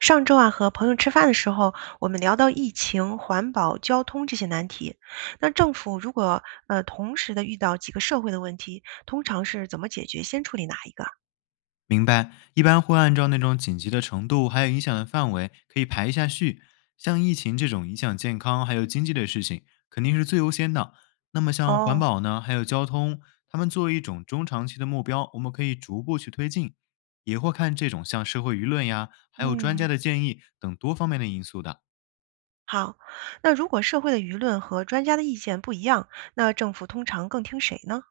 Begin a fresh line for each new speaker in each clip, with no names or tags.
上周啊，和朋友吃饭的时候，我们聊到疫情、环保、交通这些难题。那政府如果同时的遇到几个社会的问题，通常是怎么解决？先处理哪一个？
明白，一般会按照那种紧急的程度，还有影响的范围，可以排一下序。像疫情这种影响健康还有经济的事情，肯定是最优先的。那么像环
哦。
保呢，还有交通，他们作为一种中长期的目标，我们可以逐步去推进，也会看这种像社会舆论呀，还有专家
嗯，
的建议等多方面的因素的。
好。那如果社会的舆论和专家的意见不一样，那政府通常更听谁呢？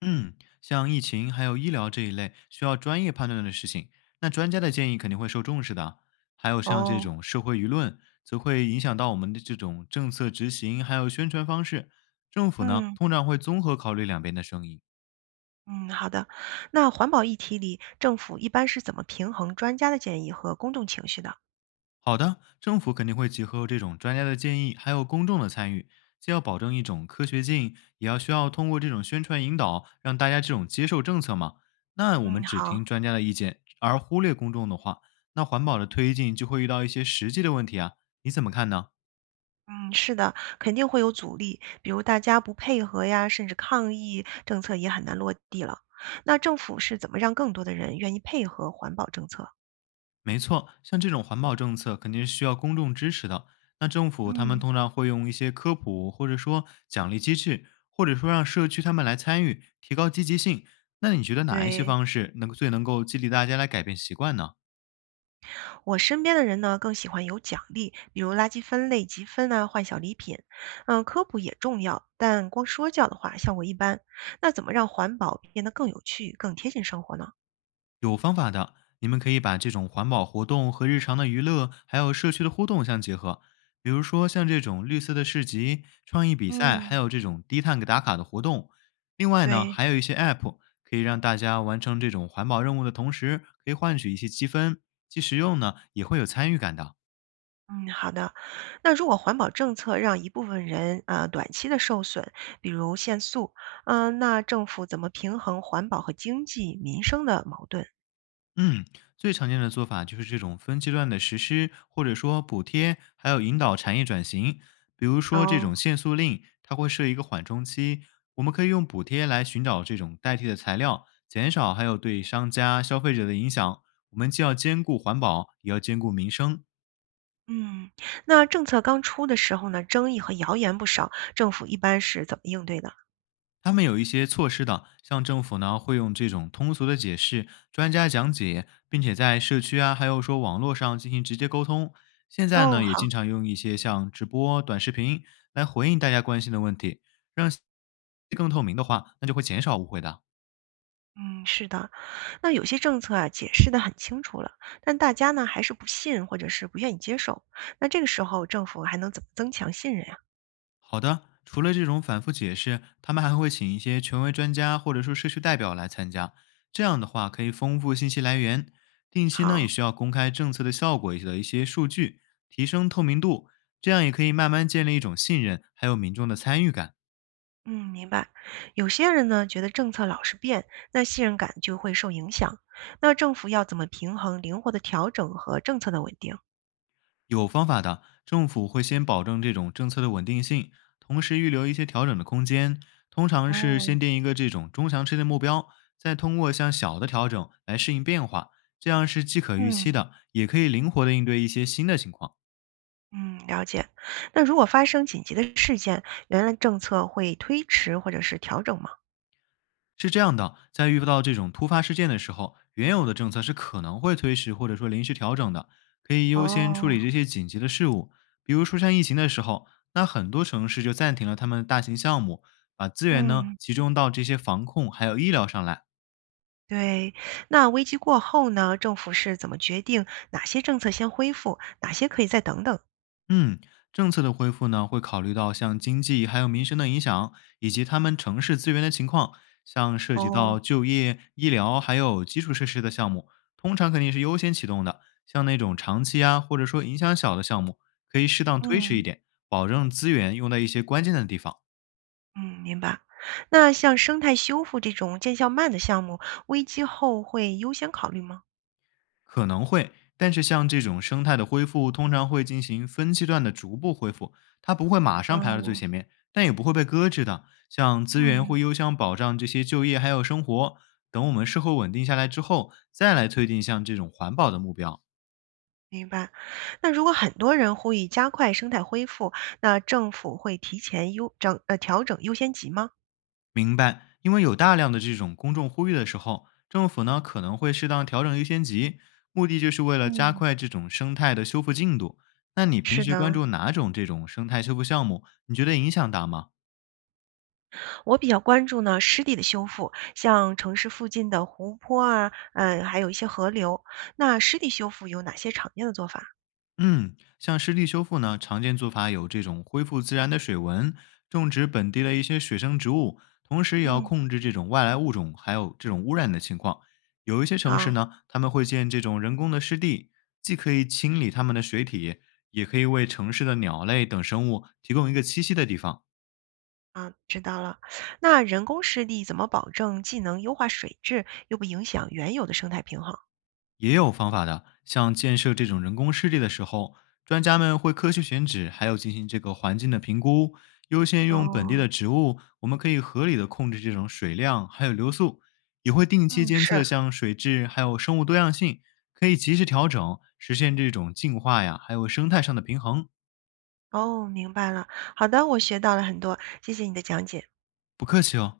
嗯，像疫情还有医疗这一类需要专业判断的事情，那专家的建议肯定会受重视的。还有像这
哦。
种社会舆论，则会影响到我们的这种政策执行，还有宣传方式。政府呢，
嗯
通常会综合考虑两边的声音。
嗯，好的。那环保议题里，政府一般是怎么平衡专家的建议和公众情绪的？
好的，政府肯定会结合这种专家的建议，还有公众的参与，既要保证一种科学性，也要需要通过这种宣传引导，让大家这种接受政策嘛。那我
嗯，
们只听
好。
专家的意见，而忽略公众的话，那环保的推进就会遇到一些实际的问题啊。你怎么看呢？
嗯，是的，肯定会有阻力，比如大家不配合呀，甚至抗议，政策也很难落地了。那政府是怎么让更多的人愿意配合环保政策？
没错，像这种环保政策肯定是需要公众支持的。那政府他们
嗯。
通常会用一些科普，或者说奖励机制，或者说让社区他们来参与，提高积极性。那你觉得哪一些
对，
方式能最能够激励大家来改变习惯呢？
我身边的人呢，更喜欢有奖励，比如垃圾分类积分啊，换小礼品。嗯，科普也重要，但光说教的话效果一般。那怎么让环保变得更有趣、更贴近生活呢？
有方法的，你们可以把这种环保活动和日常的娱乐，还有社区的互动相结合。比如说像这种绿色的市集、创意比赛，还
嗯。
有这种低碳打卡的活动。另外呢，
对。
还有一些 App 可以让大家完成这种环保任务的同时，可以换取一些积分，既实用呢，也会有参与感的。
嗯，好的。那如果环保政策让一部分人啊、短期的受损，比如限速，嗯、那政府怎么平衡环保和经济民生的矛盾？
嗯，最常见的做法就是这种分阶段的实施，或者说补贴，还有引导产业转型。比如说这
哦。
种限塑令，它会设一个缓冲期，我们可以用补贴来寻找这种代替的材料，减少还有对商家、消费者的影响。我们既要兼顾环保，也要兼顾民生。
嗯，那政策刚出的时候呢，争议和谣言不少，政府一般是怎么应对的？
他们有一些措施的，像政府呢会用这种通俗的解释、专家讲解，并且在社区啊，还有说网络上进行直接沟通。现在
哦，
呢，也
好。
经常用一些像直播、短视频来回应大家关心的问题，让信息更透明的话，那就会减少误会的。
嗯，是的。那有些政策啊，解释的很清楚了，但大家呢还是不信或者是不愿意接受。那这个时候，政府还能怎么增强信任呀、
好的，除了这种反复解释，他们还会请一些权威专家或者说社区代表来参加。这样的话，可以丰富信息来源。定期呢，
好。
也需要公开政策的效果的一些数据，提升透明度。这样也可以慢慢建立一种信任，还有民众的参与感。
嗯，明白。有些人呢，觉得政策老是变，那信任感就会受影响。那政府要怎么平衡灵活的调整和政策的稳定？
有方法的，政府会先保证这种政策的稳定性，同时预留一些调整的空间。通常是先
哦。
定一个这种中长期的目标，再通过向小的调整来适应变化，这样是既可预期
嗯
的，也可以灵活的应对一些新的情况。
嗯，了解。那如果发生紧急的事件，原来政策会推迟或者是调整吗？
是这样的，在遇不到这种突发事件的时候，原有的政策是可能会推迟或者说临时调整的，可以优先处
哦。
理这些紧急的事务。比如疏散疫情的时候，那很多城市就暂停了他们的大型项目，把资源呢
嗯，
集中到这些防控还有医疗上来。
对。那危机过后呢，政府是怎么决定哪些政策先恢复，哪些可以再等等？
嗯，政策的恢复呢，会考虑到像经济还有民生的影响，以及他们城市资源的情况，像涉及到
哦。
就业、医疗还有基础设施的项目，通常肯定是优先启动的。像那种长期啊，或者说影响小的项目，可以适当推迟一
嗯。
点，保证资源用在一些关键的地方。
嗯，明白。那像生态修复这种见效慢的项目，危机后会优先考虑吗？
可能会，但是像这种生态的恢复，通常会进行分阶段的逐步恢复，它不会马上排到最
哦。
前面，但也不会被搁置的。像资源
嗯，
会优先保障这些就业还有生活，等我们社会稳定下来之后，再来推进像这种环保的目标。
明白。那如果很多人呼吁加快生态恢复，那政府会提前优整调整优先级吗？
明白？因为有大量的这种公众呼吁的时候，政府呢可能会适当调整优先级，目的就是为了加
嗯，
快这种生态的修复进度。那你平
是
时关
的，
注哪种这种生态修复项目？你觉得影响大吗？
我比较关注呢湿地的修复，像城市附近的湖泊啊，嗯，还有一些河流。那湿地修复有哪些常见的做法？
嗯，像湿地修复呢，常见做法有这种恢复自然的水文，种植本地的一些水生植物，同时也要
嗯，
控制这种外来物种还有这种污染的情况。有一些城
好。
市呢，他们会建这种人工的湿地，既可以清理它们的水体，也可以为城市的鸟类等生物提供一个栖息的地方。
啊，知道了。那人工湿地怎么保证既能优化水质，又不影响原有的生态平衡？
也有方法的，像建设这种人工湿地的时候，专家们会科学选址，还有进行这个环境的评估，优先用本地
哦。
的植物。我们可以合理的控制这种水量，还有流速，也会定期
嗯，
监测
是。
像水质还有生物多样性，可以及时调整，实现这种净化呀，还有生态上的平衡。
哦，明白了。好的，我学到了很多，谢谢你的讲解。
不客气哦。